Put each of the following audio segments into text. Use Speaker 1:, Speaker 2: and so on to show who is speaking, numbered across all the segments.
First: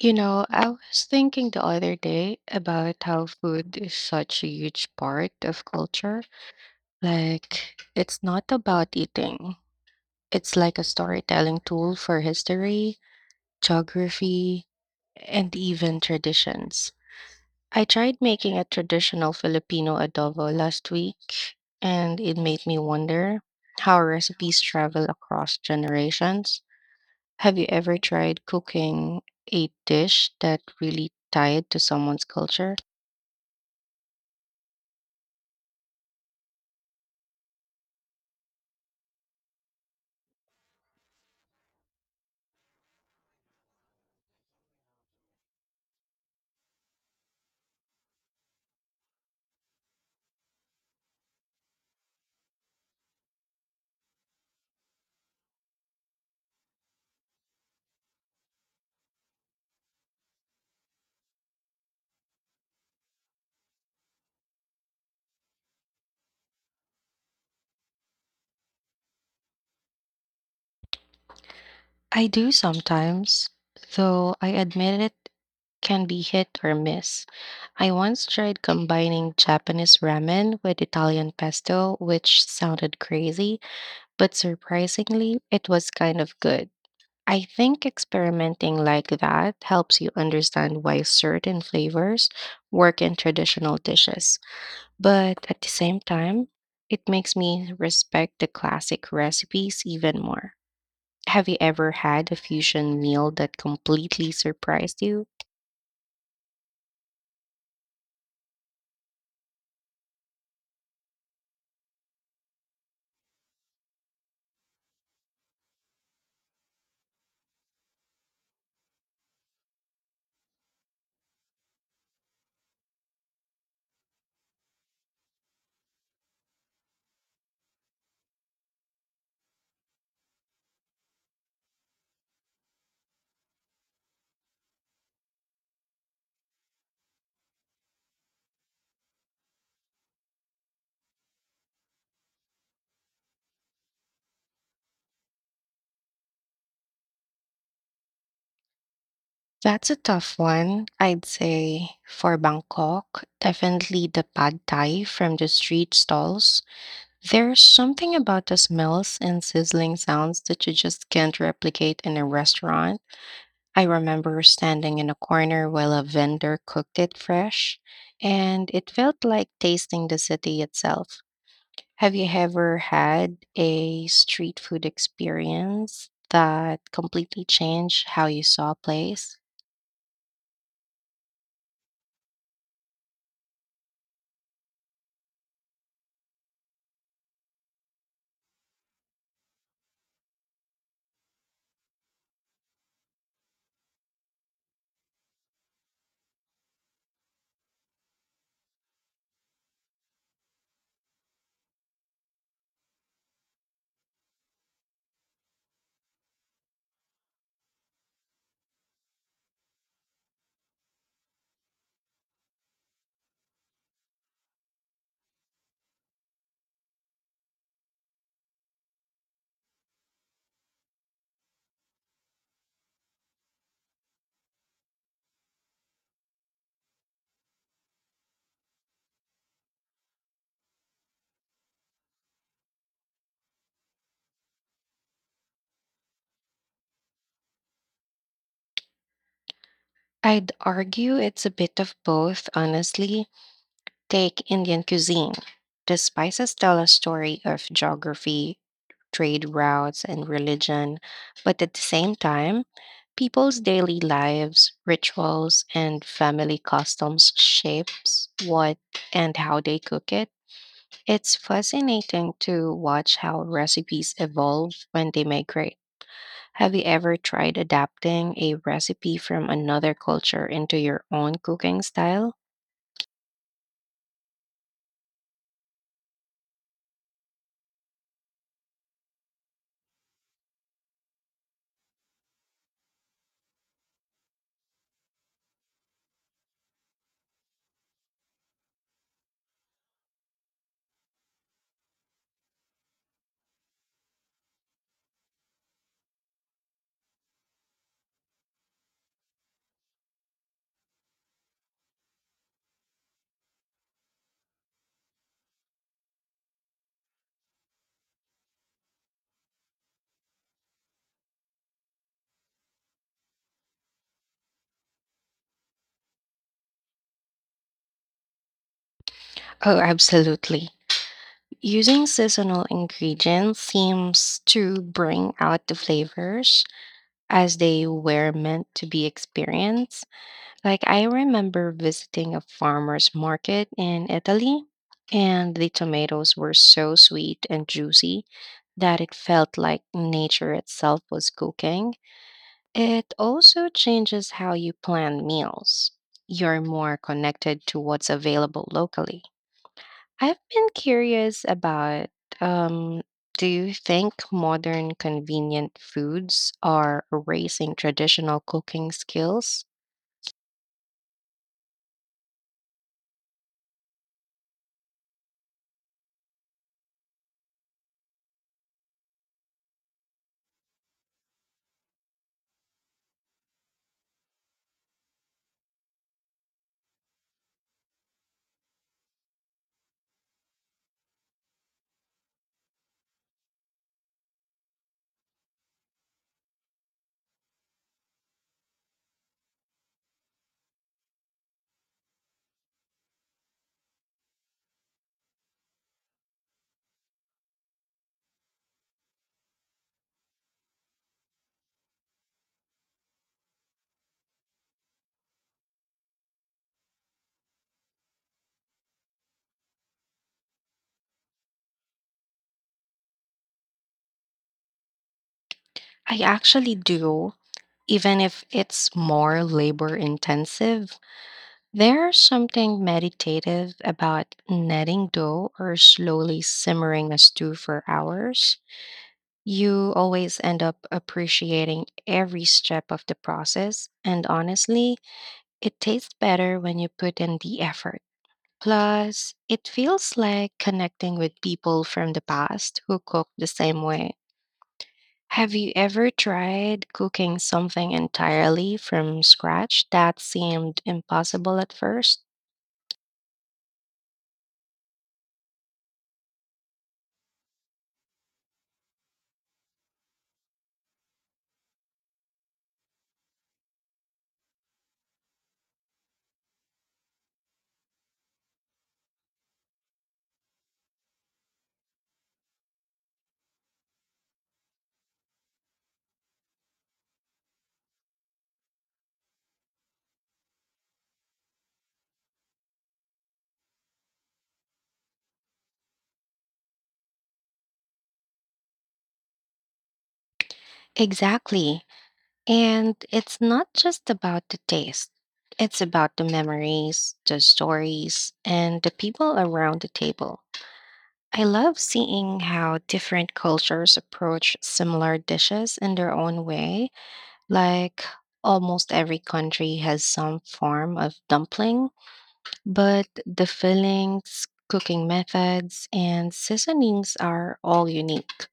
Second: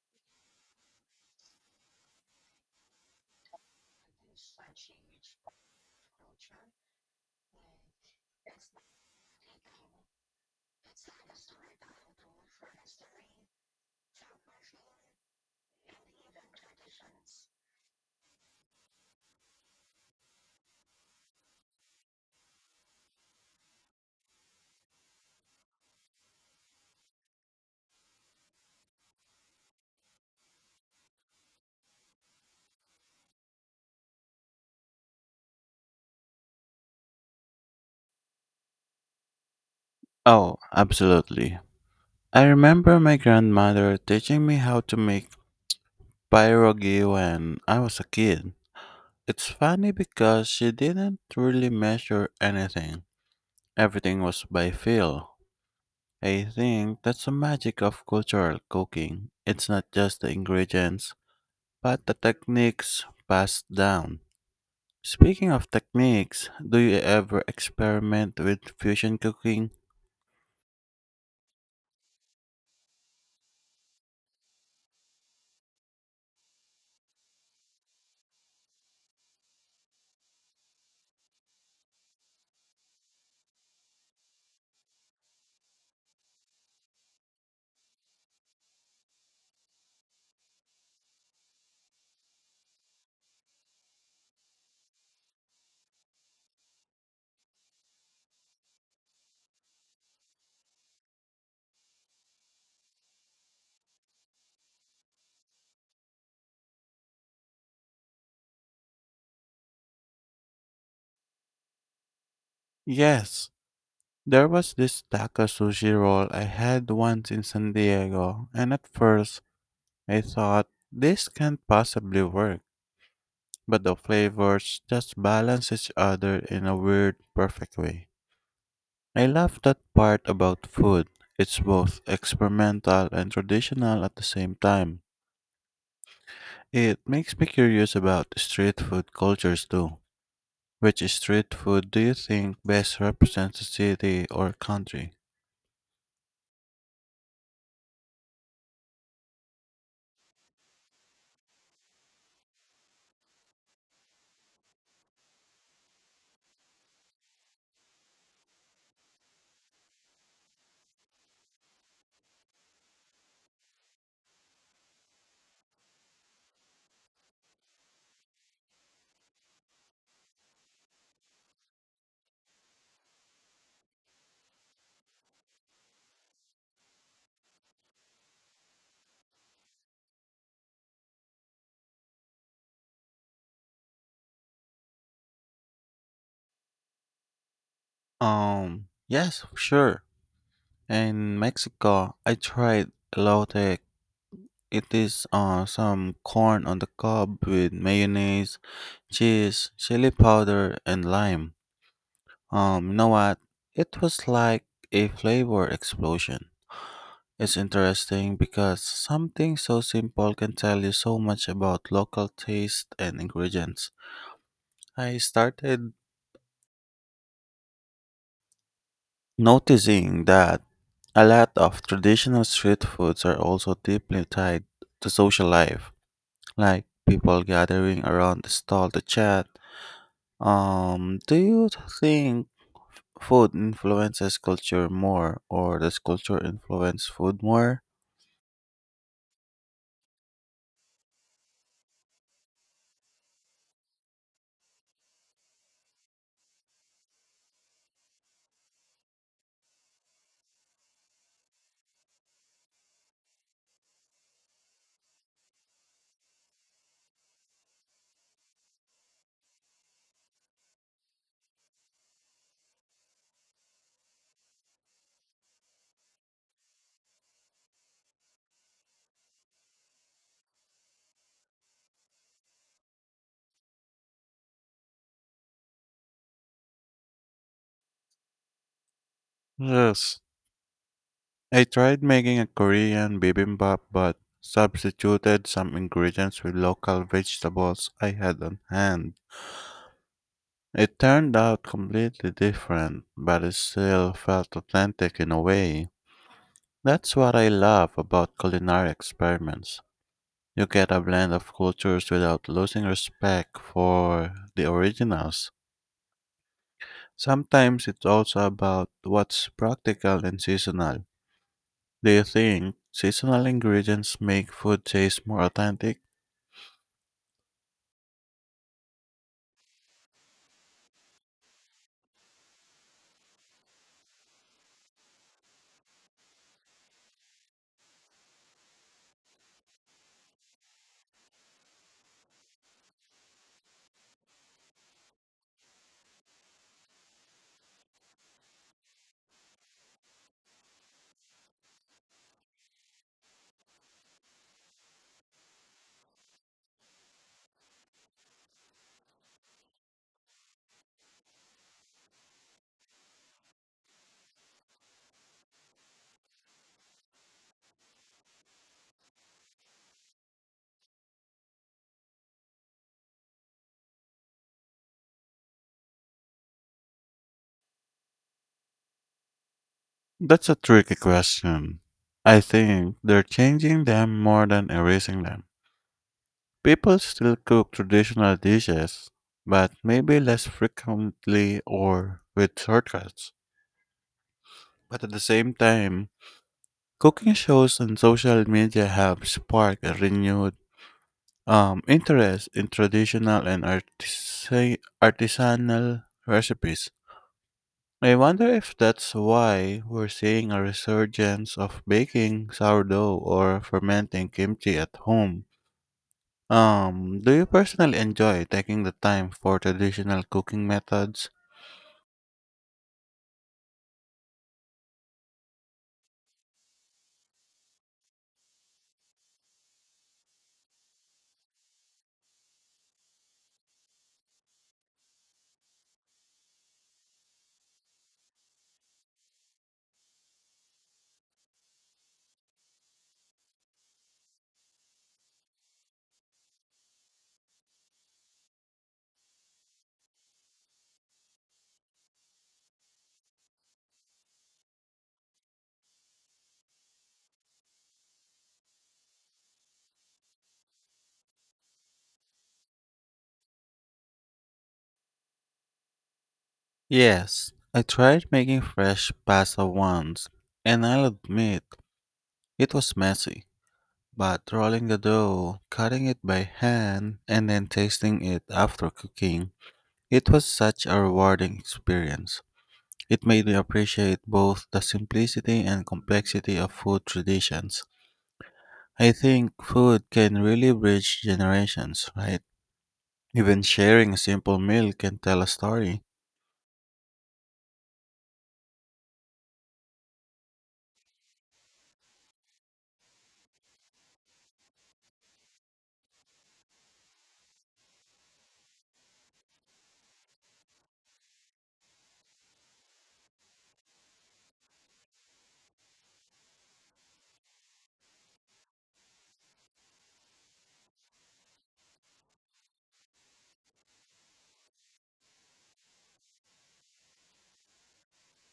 Speaker 1: You know, I was thinking the other day about how food is such a huge
Speaker 2: Slouching
Speaker 1: part
Speaker 2: rich
Speaker 1: of culture.
Speaker 2: culture
Speaker 1: Like, it's not
Speaker 2: and it's not
Speaker 1: about eating,
Speaker 2: taking
Speaker 1: it's like a
Speaker 2: it's
Speaker 1: storytelling
Speaker 2: not a
Speaker 1: tool for
Speaker 2: for
Speaker 1: history,
Speaker 2: history, film
Speaker 1: geography, and even
Speaker 2: and even
Speaker 1: traditions.
Speaker 2: traditions.
Speaker 1: I tried making a traditional Filipino adobo last week, and it made me wonder how recipes travel across generations. Have you ever tried cooking a dish that really tied to someone's culture?
Speaker 2: Oh, absolutely. I remember my grandmother teaching me how to make pierogi when I was a kid. It's funny because she didn't really measure anything. Everything was by feel. I think that's the magic of cultural cooking. It's not just the ingredients, but the techniques passed down. Speaking of techniques, do you ever experiment with fusion cooking?
Speaker 1: I do sometimes, though I admit it can be hit or miss. I once tried combining Japanese ramen with Italian pesto, which sounded crazy, but surprisingly, it was kind of good. I think experimenting like that helps you understand why certain flavors work in traditional dishes. But at the same time, it makes me respect the classic recipes even more. Have you ever had a fusion meal that completely surprised you?
Speaker 2: Yes. There was this taco sushi roll I had once in San Diego, and at first I thought this can't possibly work, but the flavors just balance each other in a weird, perfect way. I love that part about food. It's both experimental and traditional at the same time. It makes me curious about street food cultures too. Which street food do you think best represents a city or country?
Speaker 1: That's a tough one. I'd say for Bangkok, definitely the pad thai from the street stalls. There's something about the smells and sizzling sounds that you just can't replicate in a restaurant. I remember standing in a corner while a vendor cooked it fresh, and it felt like tasting the city itself. Have you ever had a street food experience that completely changed how you saw a place?
Speaker 2: Yes, sure. In Mexico, I tried elote. It is some corn on the cob with mayonnaise, cheese, chili powder, and lime. You know what? It was like a flavor explosion. It's interesting because something so simple can tell you so much about local taste and ingredients. I started noticing that a lot of traditional street foods are also deeply tied to social life, like people gathering around the stall to chat. Do you think food influences culture more, or does culture influence food more?
Speaker 1: I'd argue it's a bit of both, honestly. Take Indian cuisine. The spices tell a story of geography, trade routes, and religion. But at the same time, people's daily lives, rituals, and family customs shapes what and how they cook it. It's fascinating to watch how recipes evolve when they migrate. Have you ever tried adapting a recipe from another culture into your own cooking style?
Speaker 2: Yes, I tried making a Korean bibimbap but substituted some ingredients with local vegetables I had on hand. It turned out completely different, but it still felt authentic in a way. That's what I love about culinary experiments. You get a blend of cultures without losing respect for the originals. Sometimes it's also about what's practical and seasonal. Do you think seasonal ingredients make food taste more authentic?
Speaker 1: Oh, absolutely. Using seasonal ingredients seems to bring out the flavors as they were meant to be experienced. Like I remember visiting a farmer's market in Italy, and the tomatoes were so sweet and juicy that it felt like nature itself was cooking. It also changes how you plan meals. You're more connected to what's available locally. I've been curious about um, do you think modern convenient foods are erasing traditional cooking skills?
Speaker 2: That's a tricky question. I think they're changing them more than erasing them. People still cook traditional dishes, but maybe less frequently or with shortcuts. But at the same time, cooking shows on social media have sparked a renewed interest in traditional and artisanal recipes. I wonder if that's why we're seeing a resurgence of baking sourdough or fermenting kimchi at home. Do you personally enjoy taking the time for traditional cooking methods?
Speaker 1: I actually do, even if it's more labor intensive. There's something meditative about kneading dough or slowly simmering a stew for hours. You always end up appreciating every step of the process, and honestly, it tastes better when you put in the effort. Plus, it feels like connecting with people from the past who cook the same way. Have you ever tried cooking something entirely from scratch that seemed impossible at first?
Speaker 2: Yes, I tried making fresh pasta once, and I'll admit it was messy. But rolling the dough, cutting it by hand, and then tasting it after cooking, it was such a rewarding experience. It made me appreciate both the simplicity and complexity of food traditions. I think food can really bridge generations, right? Even sharing a simple meal can tell a story.
Speaker 1: Exactly. And it's not just about the taste, it's about the memories, the stories, and the people around the table. I love seeing how different cultures approach similar dishes in their own way. Like almost every country has some form of dumpling, but the fillings, cooking methods, and seasonings are all unique.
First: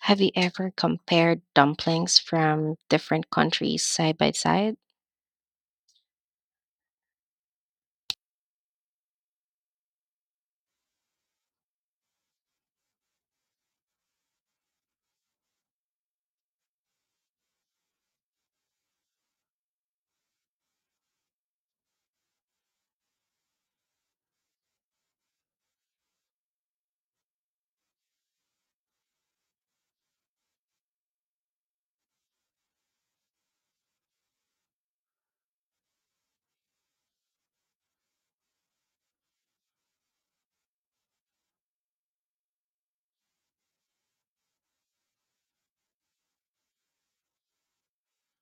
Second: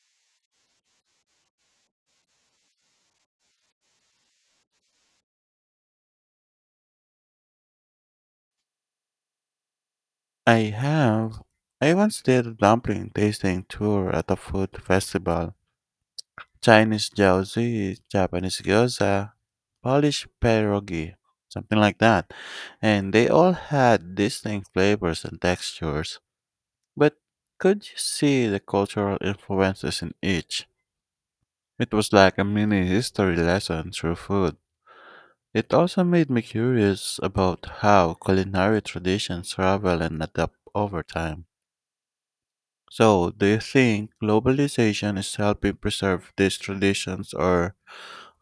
Speaker 1: Have you ever compared dumplings from different countries side by side?
Speaker 2: I have. I once did a dumpling tasting tour at a food festival. Chinese jiaozi, Japanese gyoza, Polish pierogi, something like that. And they all had distinct flavors and textures. But could you see the cultural influences in each? It was like a mini history lesson through food. It also made me curious about how culinary traditions travel and adapt over time. So, do you think globalization is helping preserve these traditions or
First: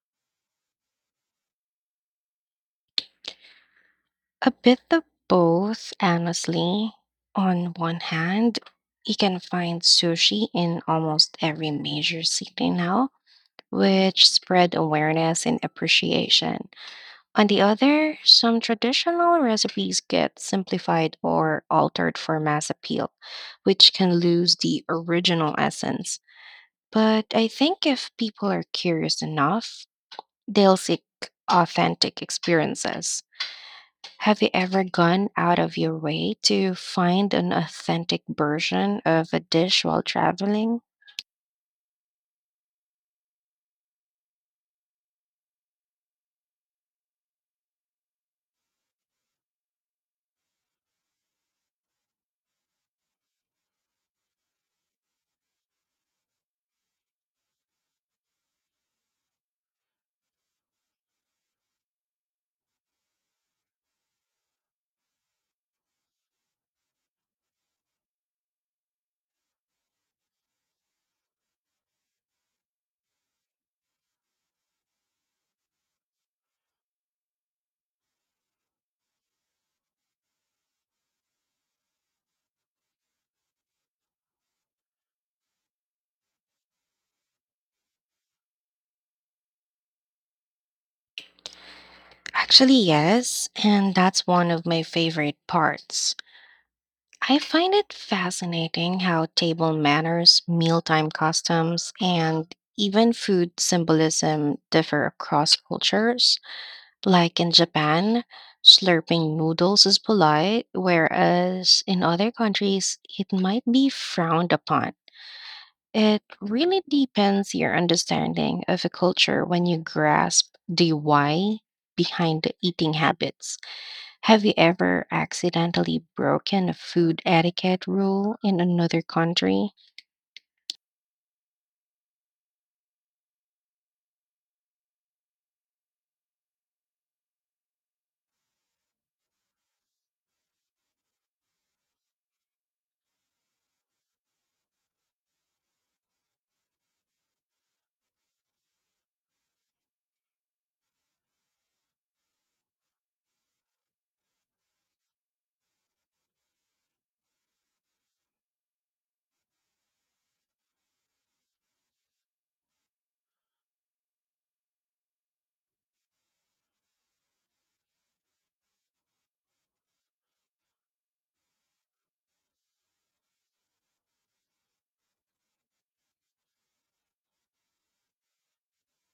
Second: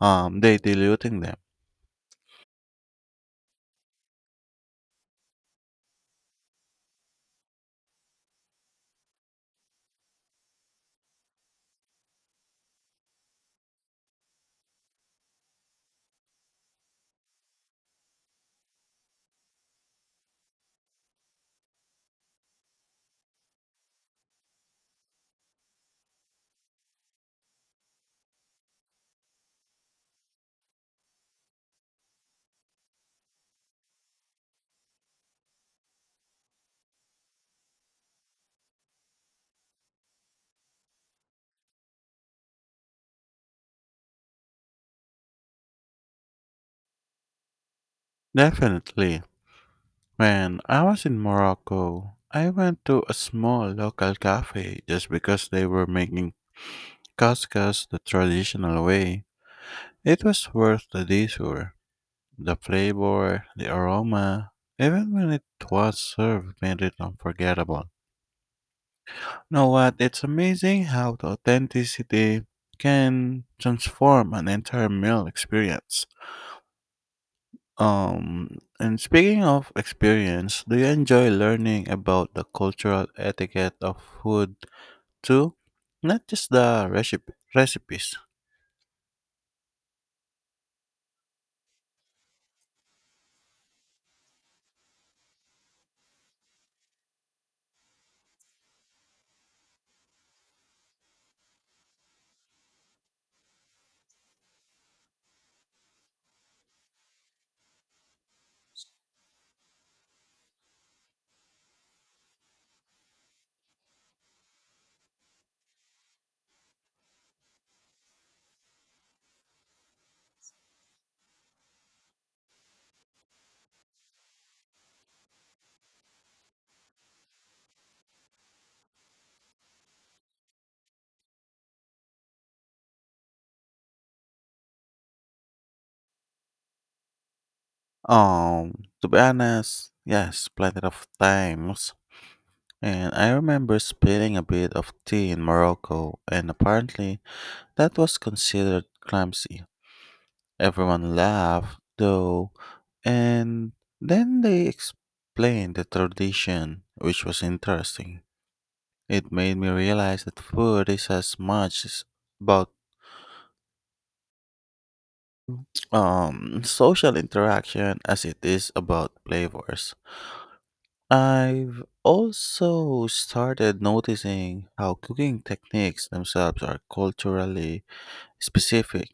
Speaker 2: they diluting them?
Speaker 1: A bit of both, honestly. On one hand, you can find sushi in almost every major city now, which spread awareness and appreciation. On the other, some traditional recipes get simplified or altered for mass appeal, which can lose the original essence. But I think if people are curious enough, they'll seek authentic experiences. Have you ever gone out of your way to find an authentic version of a dish while traveling?
Speaker 2: Definitely. When I was in Morocco, I went to a small local cafe just because they were making couscous the traditional way. It was worth the detour. The flavor, the aroma, even when it was served, made it unforgettable. Know what? It's amazing how the authenticity can transform an entire meal experience. And speaking of experience, do you enjoy learning about the cultural etiquette of food too? Not just the recipes.
Speaker 1: Actually, yes, and that's one of my favorite parts. I find it fascinating how table manners, mealtime customs, and even food symbolism differ across cultures. Like in Japan, slurping noodles is polite, whereas in other countries, it might be frowned upon. It really depends your understanding of a culture when you grasp the why behind the eating habits. Have you ever accidentally broken a food etiquette rule in another country?
Speaker 2: To be honest, yes, plenty of times. And I remember spilling a bit of tea in Morocco, and apparently that was considered clumsy. Everyone laughed, though, and then they explained the tradition, which was interesting. It made me realize that food is as much about social interaction as it is about flavors. I've also started noticing how cooking techniques themselves are culturally specific,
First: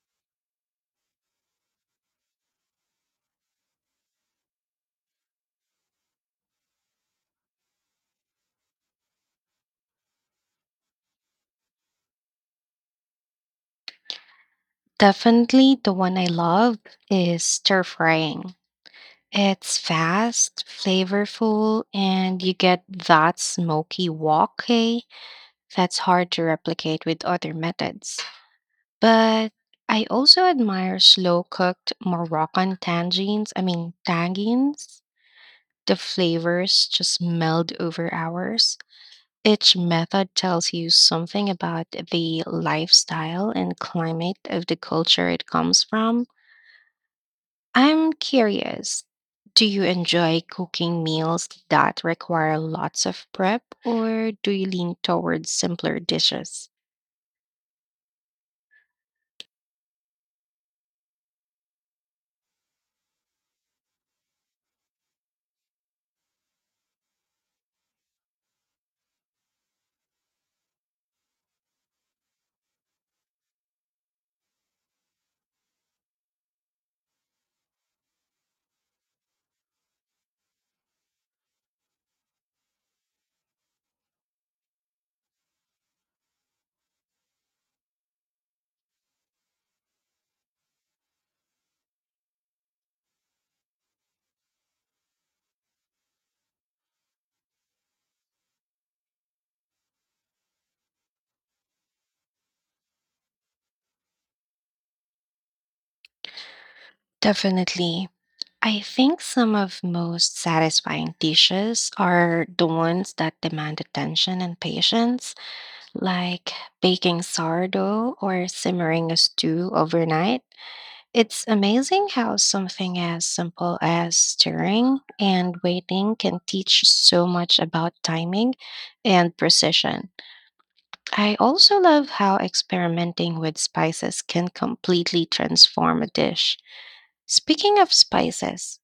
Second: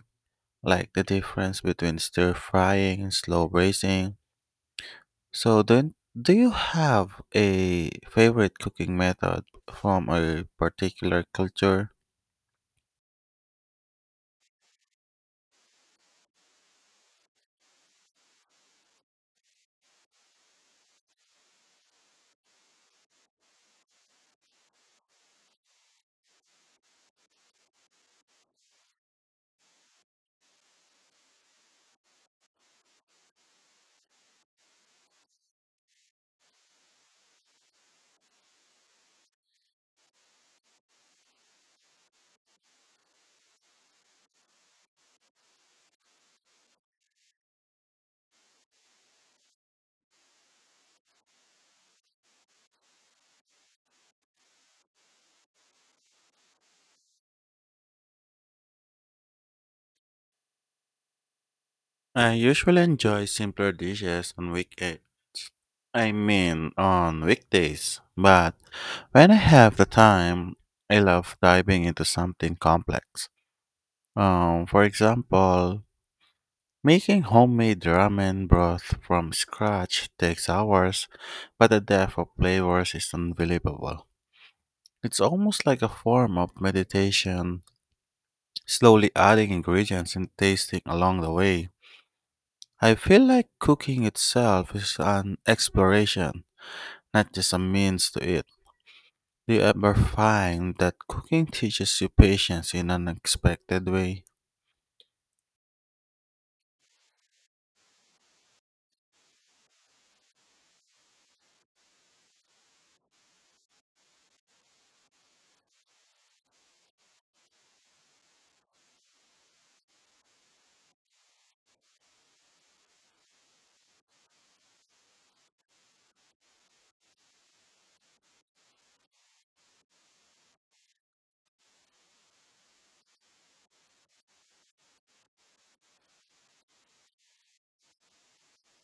Speaker 2: like the difference between stir frying and slow braising. So then do you have a favorite cooking method from a particular culture?
Speaker 1: Definitely the one I love is stir frying. It's fast, flavorful, and you get that smoky wok hey that's hard to replicate with other methods. But I also admire slow cooked Moroccan tangines. I mean, tagines. The flavors just meld over hours. Each method tells you something about the lifestyle and climate of the culture it comes from. I'm curious. Do you enjoy cooking meals that require lots of prep, or do you lean towards simpler dishes?
Speaker 2: I usually enjoy simpler dishes on weekdays, but when I have the time, I love diving into something complex. For example, making homemade ramen broth from scratch takes hours, but the depth of flavors is unbelievable. It's almost like a form of meditation, slowly adding ingredients and tasting along the way. I feel like cooking itself is an exploration, not just a means to it. Do you ever find that cooking teaches you patience in an unexpected way?
Speaker 1: Definitely. I think some of most satisfying dishes are the ones that demand attention and patience, like baking sourdough or simmering a stew overnight. It's amazing how something as simple as stirring and waiting can teach so much about timing and precision. I also love how experimenting with spices can completely transform a dish. Speaking of spices,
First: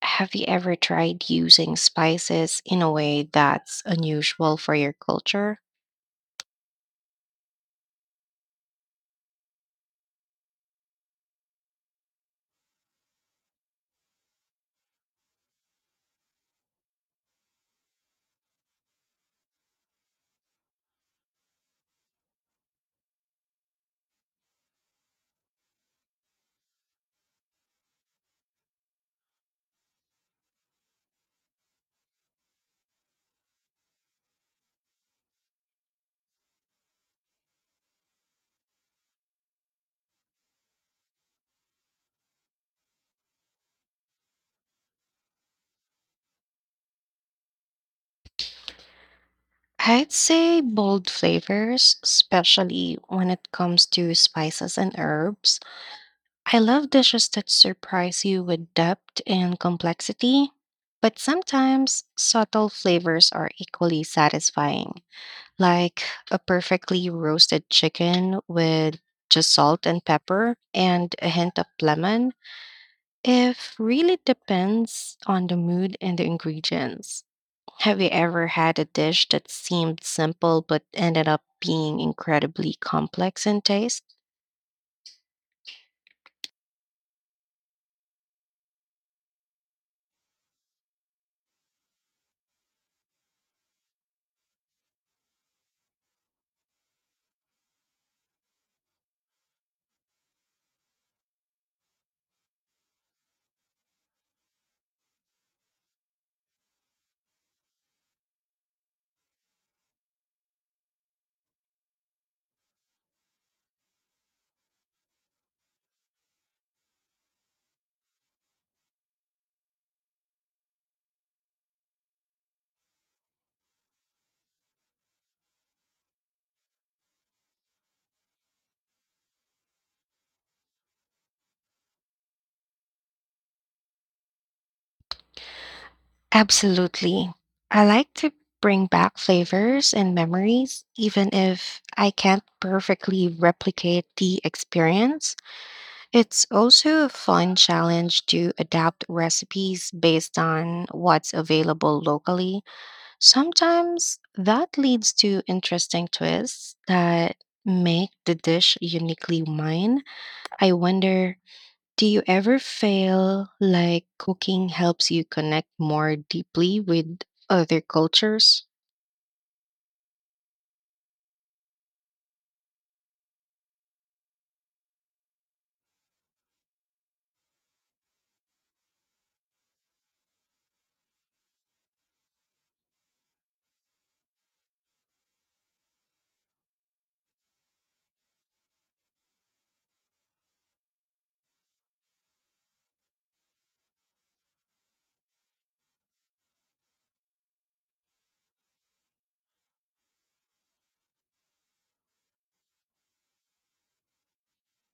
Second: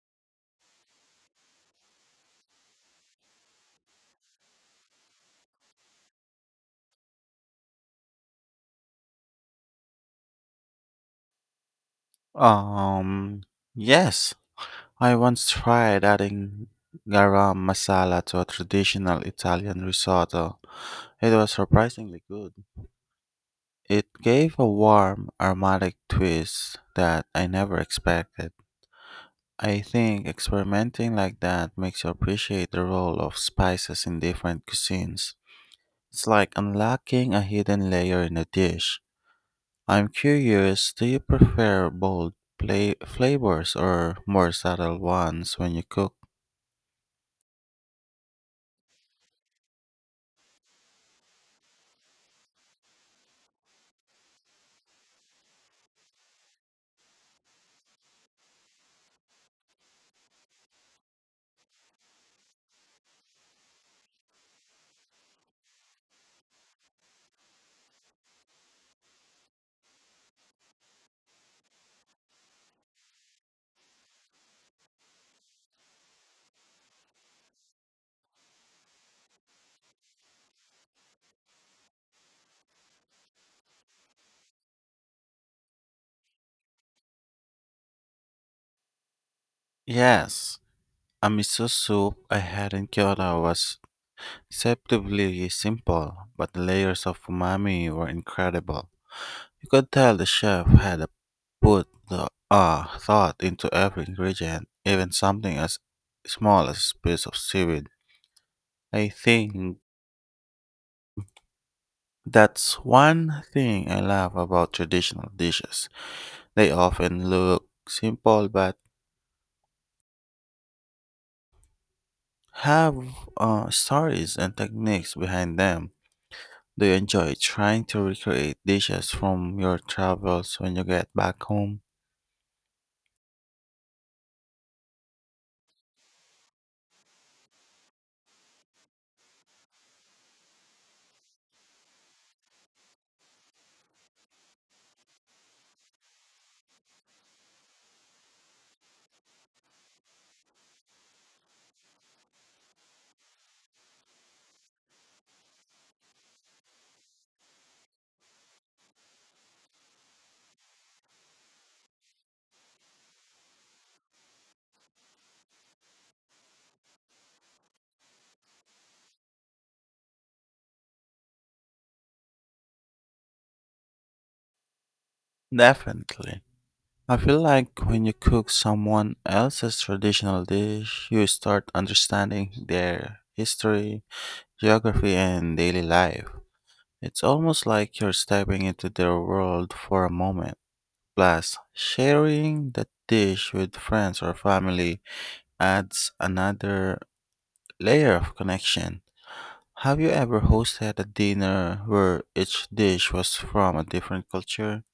Speaker 1: have you ever tried using spices in a way that's unusual for your culture?
Speaker 2: Um, yes. I once tried adding garam masala to a traditional Italian risotto. It was surprisingly good. It gave a warm, aromatic twist that I never expected. I think experimenting like that makes you appreciate the role of spices in different cuisines. It's like unlocking a hidden layer in a dish. I'm curious, do you prefer bold flavors or more subtle ones when you cook?
Speaker 1: I'd say bold flavors, especially when it comes to spices and herbs. I love dishes that surprise you with depth and complexity, but sometimes subtle flavors are equally satisfying, like a perfectly roasted chicken with just salt and pepper and a hint of lemon. If really depends on the mood and the ingredients. Have you ever had a dish that seemed simple but ended up being incredibly complex in taste?
Speaker 2: Yes, a miso soup I had in Kyoto was deceptively simple, but the layers of umami were incredible. You could tell the chef had put the thought into every ingredient, even something as small as a piece of seaweed. I think that's one thing I love about traditional dishes. They often look simple but have stories and techniques behind them. Do you enjoy trying to recreate dishes from your travels when you get back home?
Speaker 1: Absolutely. I like to bring back flavors and memories, even if I can't perfectly replicate the experience. It's also a fun challenge to adapt recipes based on what's available locally. Sometimes that leads to interesting twists that make the dish uniquely mine. I wonder, do you ever feel like cooking helps you connect more deeply with other cultures?
Speaker 2: Definitely. I feel like when you cook someone else's traditional dish, you start understanding their history, geography, and daily life. It's almost like you're stepping into their world for a moment. Plus, sharing that dish with friends or family adds another layer of connection. Have you ever hosted a dinner where each dish was from a different culture?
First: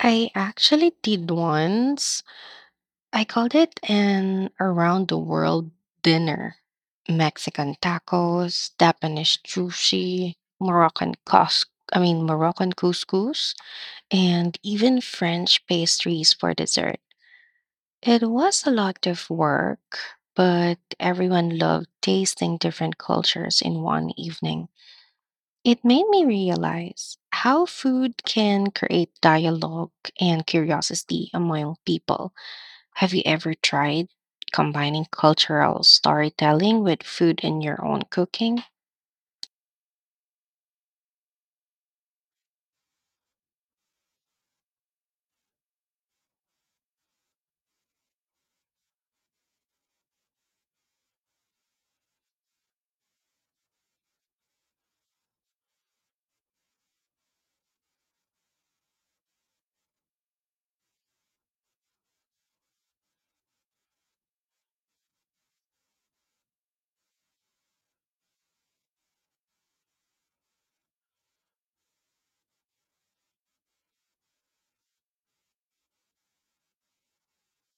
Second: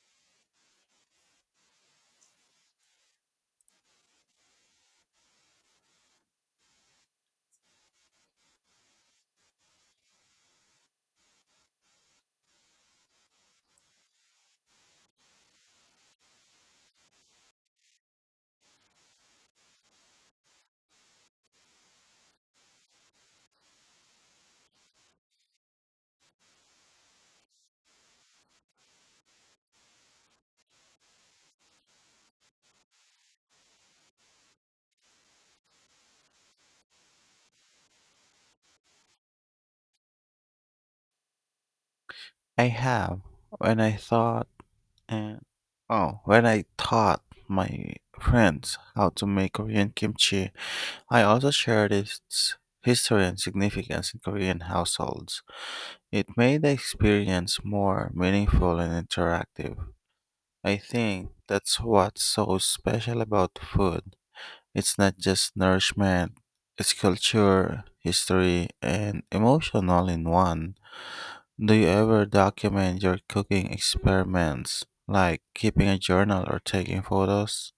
Speaker 1: I actually did once. I called it an around the world dinner. Mexican tacos, Japanese sushi, Moroccan cous I mean Moroccan couscous and even French pastries for dessert. It was a lot of work, but everyone loved tasting different cultures in one evening. It made me realize how food can create dialogue and curiosity among people. Have you ever tried combining cultural storytelling with food in your own cooking?
Speaker 2: I have. When I thought and oh, when I taught my friends how to make Korean kimchi, I also shared its history and significance in Korean households. It made the experience more meaningful and interactive. I think that's what's so special about food. It's not just nourishment, it's culture, history, and emotion all in one. Do you ever document your cooking experiments, like keeping a journal or taking photos?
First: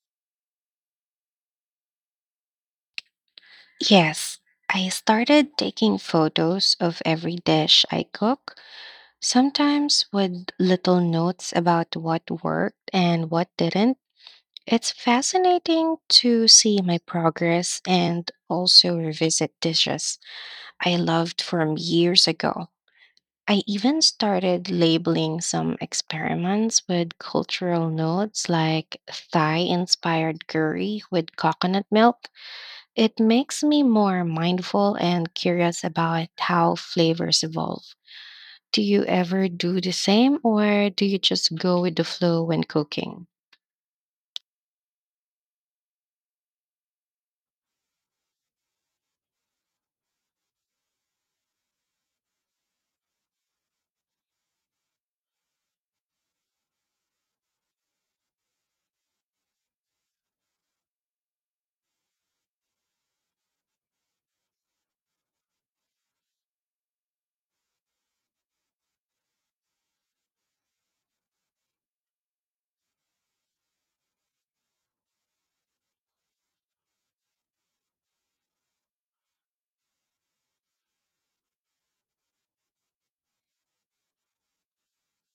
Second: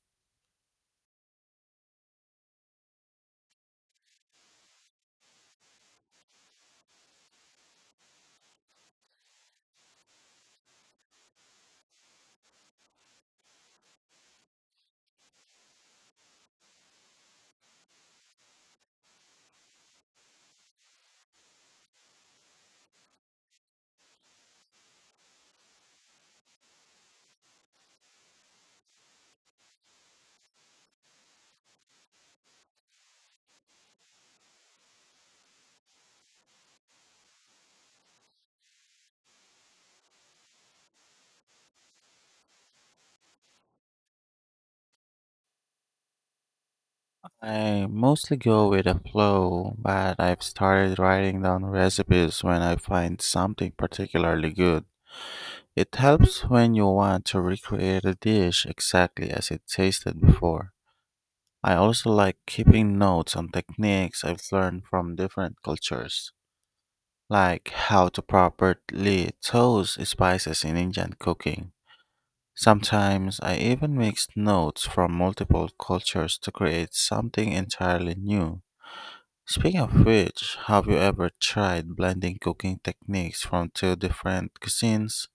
Speaker 1: Yes, I started taking photos of every dish I cook, sometimes with little notes about what worked and what didn't. It's fascinating to see my progress and also revisit dishes I loved from years ago. I even started labeling some experiments with cultural notes like Thai inspired curry with coconut milk. It makes me more mindful and curious about how flavors evolve. Do you ever do the same or do you just go with the flow when cooking?
Speaker 2: I mostly go with the flow, but I've started writing down recipes when I find something particularly good. It helps when you want to recreate a dish exactly as it tasted before. I also like keeping notes on techniques I've learned from different cultures, like how to properly toast spices in Indian cooking. Sometimes I even mix notes from multiple cultures to create something entirely new. Speaking of which, have you ever tried blending cooking techniques from two different cuisines?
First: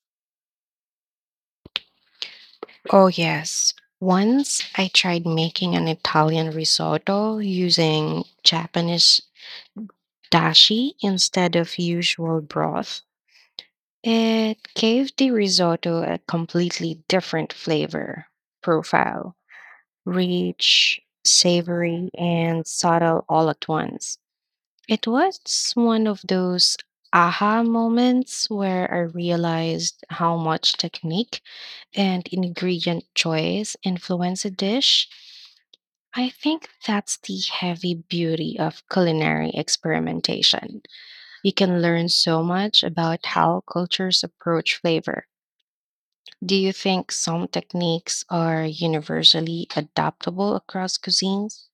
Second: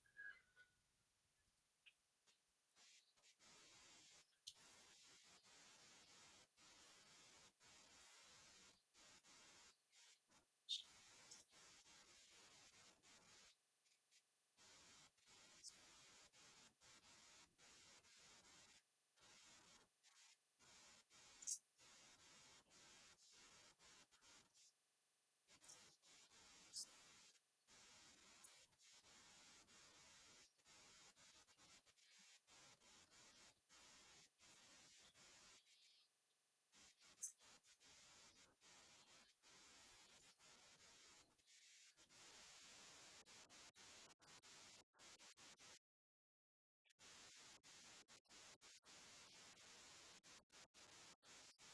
Speaker 1: Oh, yes. Once I tried making an Italian risotto using Japanese dashi instead of usual broth. It gave the risotto a completely different flavor profile, rich, savory, and subtle all at once. It was one of those aha moments where I realized how much technique and ingredient choice influence a dish. I think that's the heavy beauty of culinary experimentation. You can learn so much about how cultures approach flavor. Do you think some techniques are universally adaptable across cuisines?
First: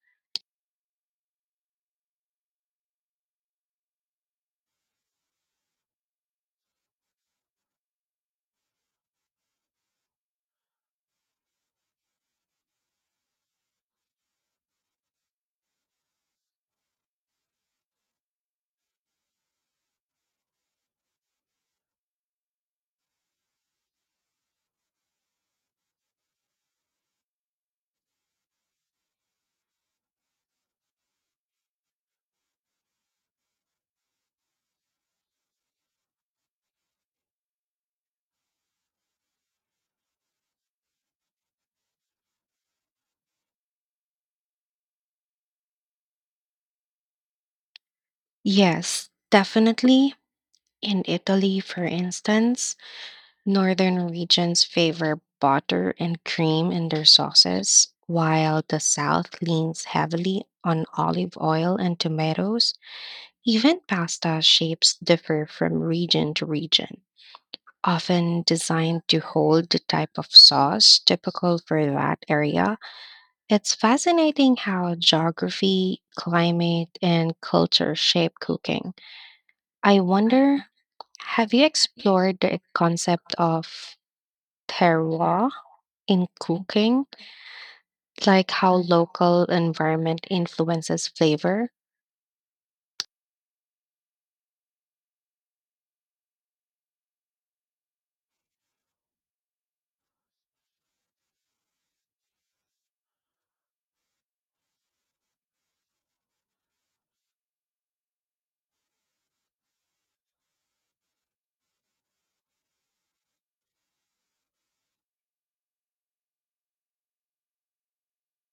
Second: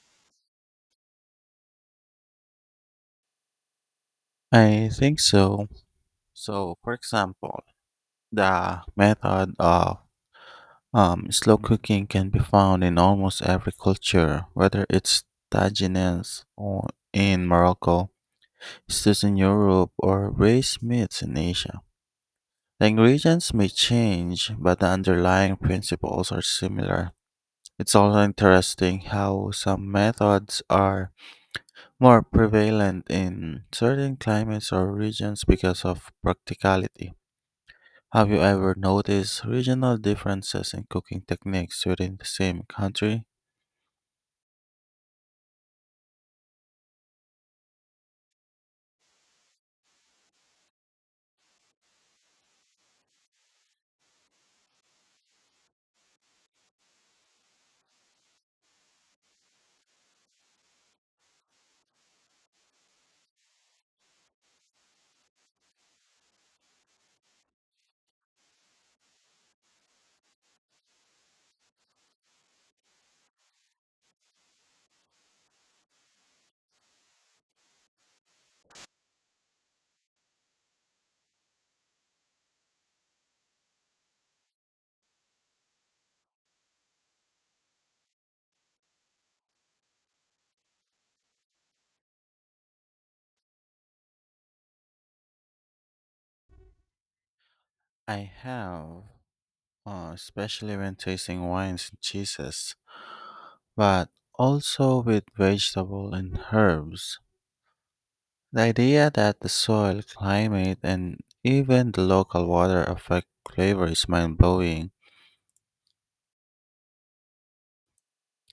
Speaker 2: I think so. So, for example, the method of slow cooking can be found in almost every culture, whether it's tagines or in Morocco, stews in Europe, or braised meats in Asia. The ingredients may change, but the underlying principles are similar. It's also interesting how some methods are more prevalent in certain climates or regions because of practicality. Have you ever noticed regional differences in cooking techniques within the same country?
Speaker 1: Yes, definitely. In Italy, for instance, Northern regions favor butter and cream in their sauces, while the South leans heavily on olive oil and tomatoes. Even pasta shapes differ from region to region, often designed to hold the type of sauce typical for that area. It's fascinating how geography, climate, and culture shape cooking. I wonder, have you explored the concept of terroir in cooking, like how local environment influences flavor?
Speaker 2: I have, especially when tasting wines and cheeses, but also with vegetable and herbs. The idea that the soil, climate, and even the local water affect flavor is mind blowing.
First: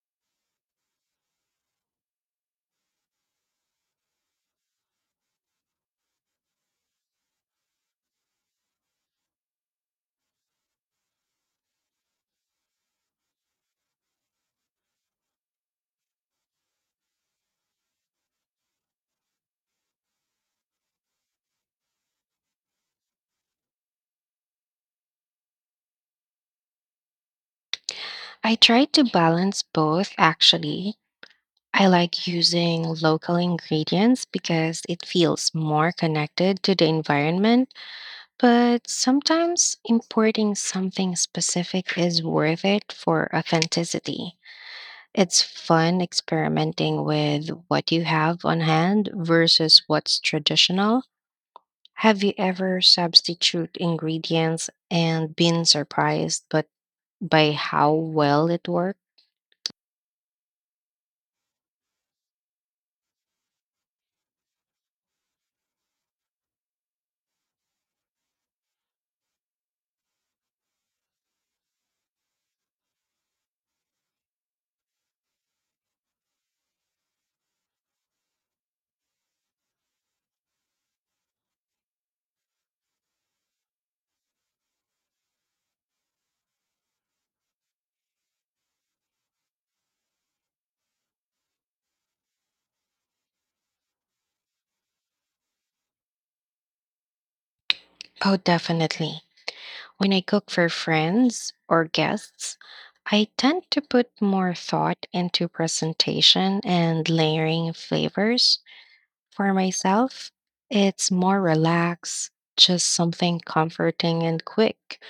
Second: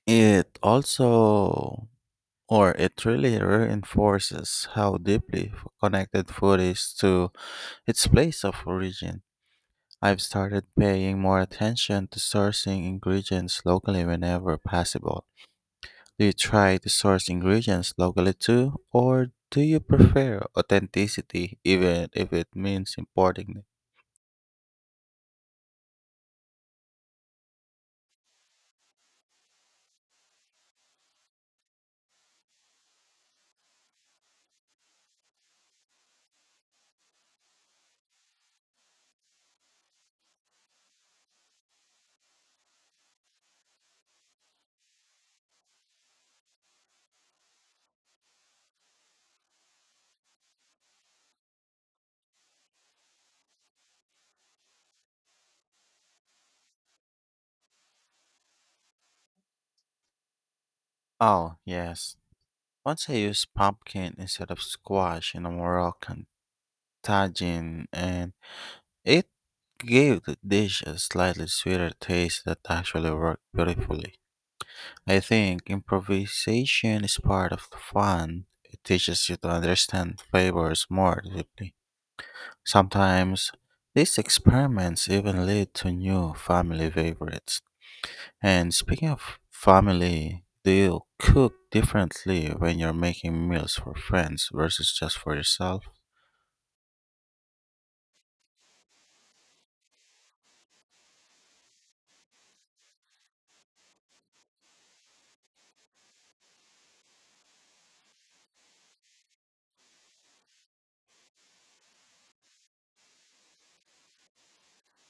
Speaker 2: It also, or it really reinforces how deeply connected food is to its place of origin. I've started paying more attention to sourcing ingredients locally whenever possible. Do you try to source ingredients locally too, or do you prefer authenticity even if it means importing them?
Speaker 1: I try to balance both actually. I like using local ingredients because it feels more connected to the environment, but sometimes importing something specific is worth it for authenticity. It's fun experimenting with what you have on hand versus what's traditional. Have you ever substitute ingredients and been surprised but by how well it worked?
Speaker 2: Oh, yes. Once I used pumpkin instead of squash in a Moroccan tagine, and it gave the dish a slightly sweeter taste that actually worked beautifully. I think improvisation is part of the fun. It teaches you to understand flavors more deeply. Sometimes these experiments even lead to new family favorites. And speaking of family, do you cook differently when you're making meals for friends versus just for yourself?
Speaker 1: Oh, definitely. When I cook for friends or guests, I tend to put more thought into presentation and layering flavors. For myself, it's more relaxed, just something comforting and quick.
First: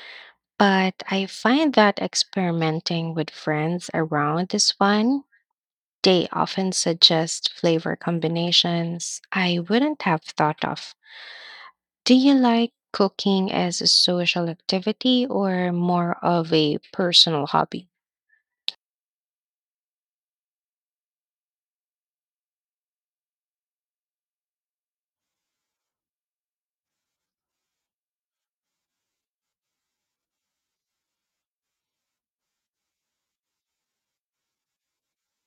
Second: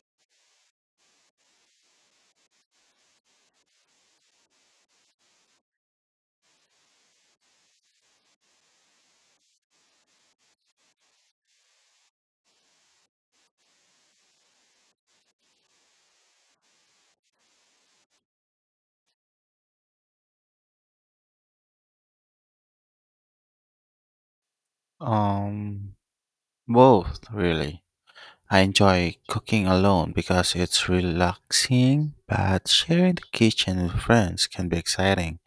Speaker 1: But I find that experimenting with friends around is fun. They often suggest flavor combinations I wouldn't have thought of. Do you like cooking as a social activity or more of a personal hobby?
Speaker 2: Um, both, really. I enjoy cooking alone because it's relaxing, but sharing the kitchen with friends can be exciting.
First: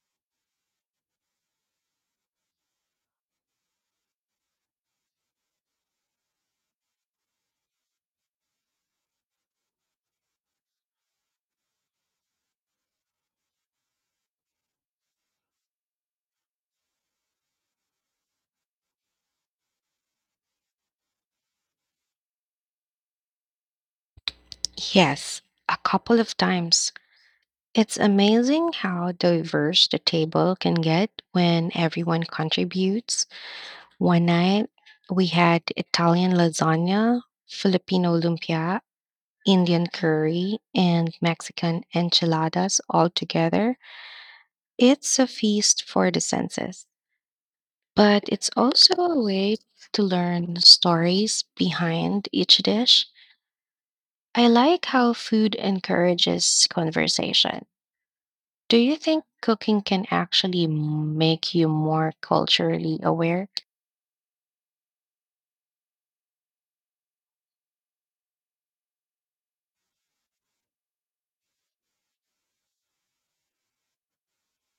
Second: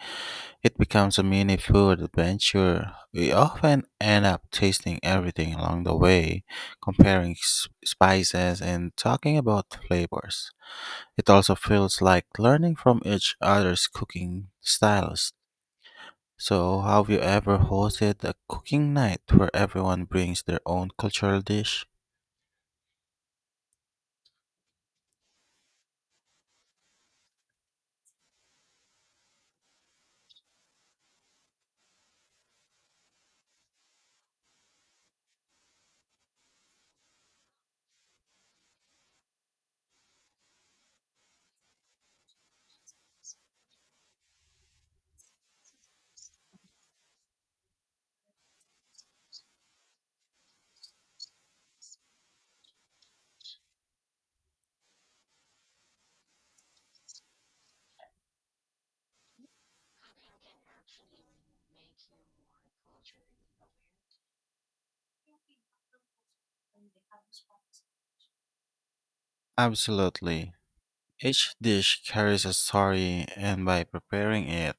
Speaker 2: It becomes a mini food adventure. We often end up tasting everything along the way, comparing spices and talking about flavors. It also feels like learning from each other's cooking styles. So, have you ever hosted a cooking night where everyone brings their own cultural dish?
Speaker 1: Yes, a couple of times. It's amazing how diverse the table can get when everyone contributes. One night, we had Italian lasagna, Filipino lumpia, Indian curry, and Mexican enchiladas all together. It's a feast for the senses, but it's also a way to learn stories behind each dish. I like how food encourages conversation. Do you think cooking can actually make you more culturally aware?
Speaker 2: Absolutely. Each dish carries a story, and by preparing it,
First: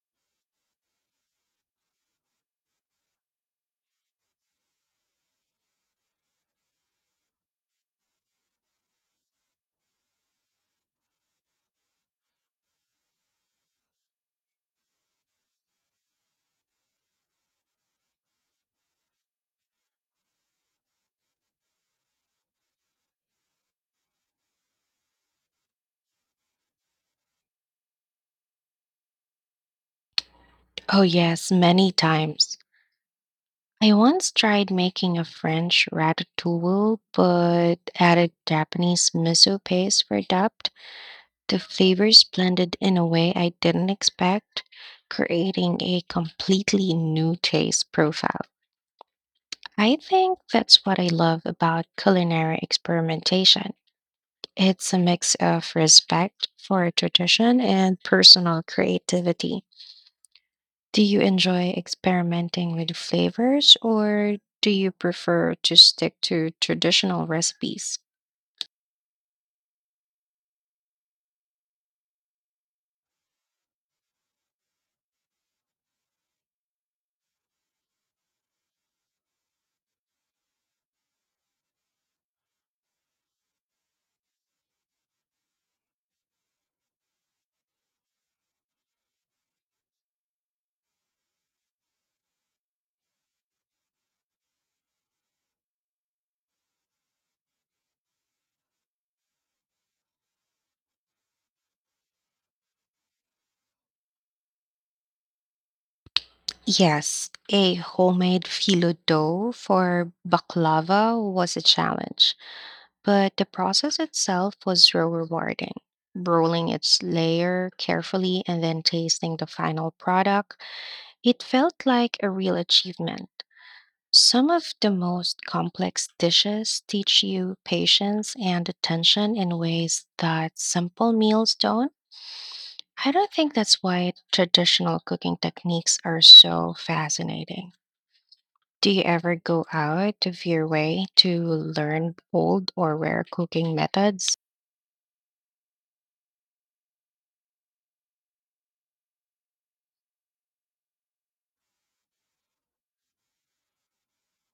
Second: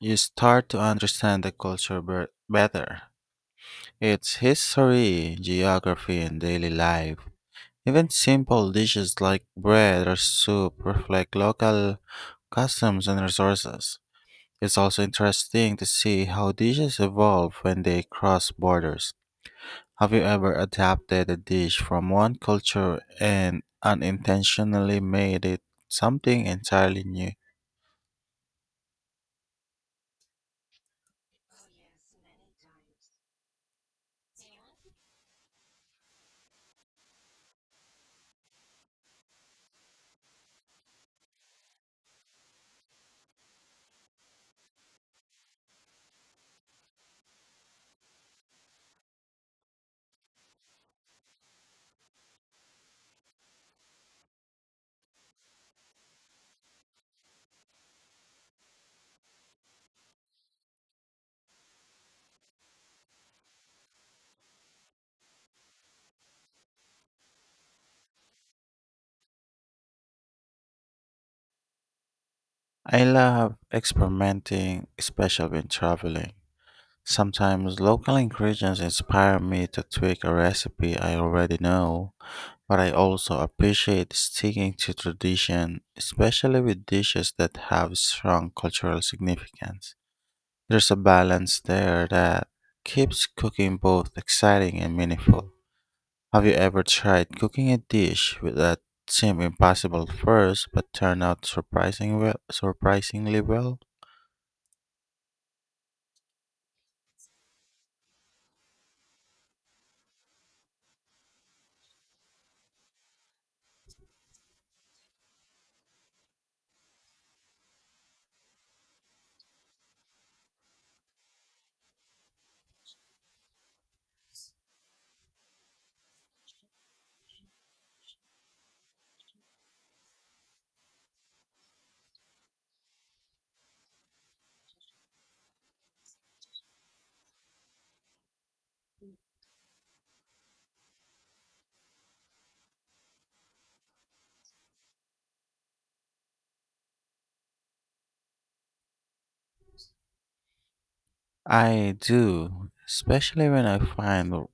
Speaker 2: you start to understand the culture better, its history, geography, and daily life. Even simple dishes like bread or soup reflect local customs and resources. It's also interesting to see how dishes evolve when they cross borders. Have you ever adapted a dish from one culture and unintentionally made it something entirely new?
Speaker 1: Oh, yes, many times. I once tried making a French ratatouille, but added Japanese miso paste for depth. The flavors blended in a way I didn't expect, creating a completely new taste profile. I think that's what I love about culinary experimentation. It's a mix of respect for tradition and personal creativity. Do you enjoy experimenting with flavors or do you prefer to stick to traditional recipes?
Speaker 2: I love experimenting, especially when traveling. Sometimes local ingredients inspire me to tweak a recipe I already know, but I also appreciate sticking to tradition, especially with dishes that have strong cultural significance. There's a balance there that keeps cooking both exciting and meaningful. Have you ever tried cooking a dish with that seemed impossible at first but turned out surprisingly well?
Speaker 1: Yes, a homemade filo dough for baklava was a challenge, but the process itself was so rewarding. Rolling its layer carefully and then tasting the final product, it felt like a real achievement. Some of the most complex dishes teach you patience and attention in ways that simple meals don't. I don't think that's why traditional cooking techniques are so fascinating. Do you ever go out of your way to learn old or rare cooking methods?
Speaker 2: I do, especially when I find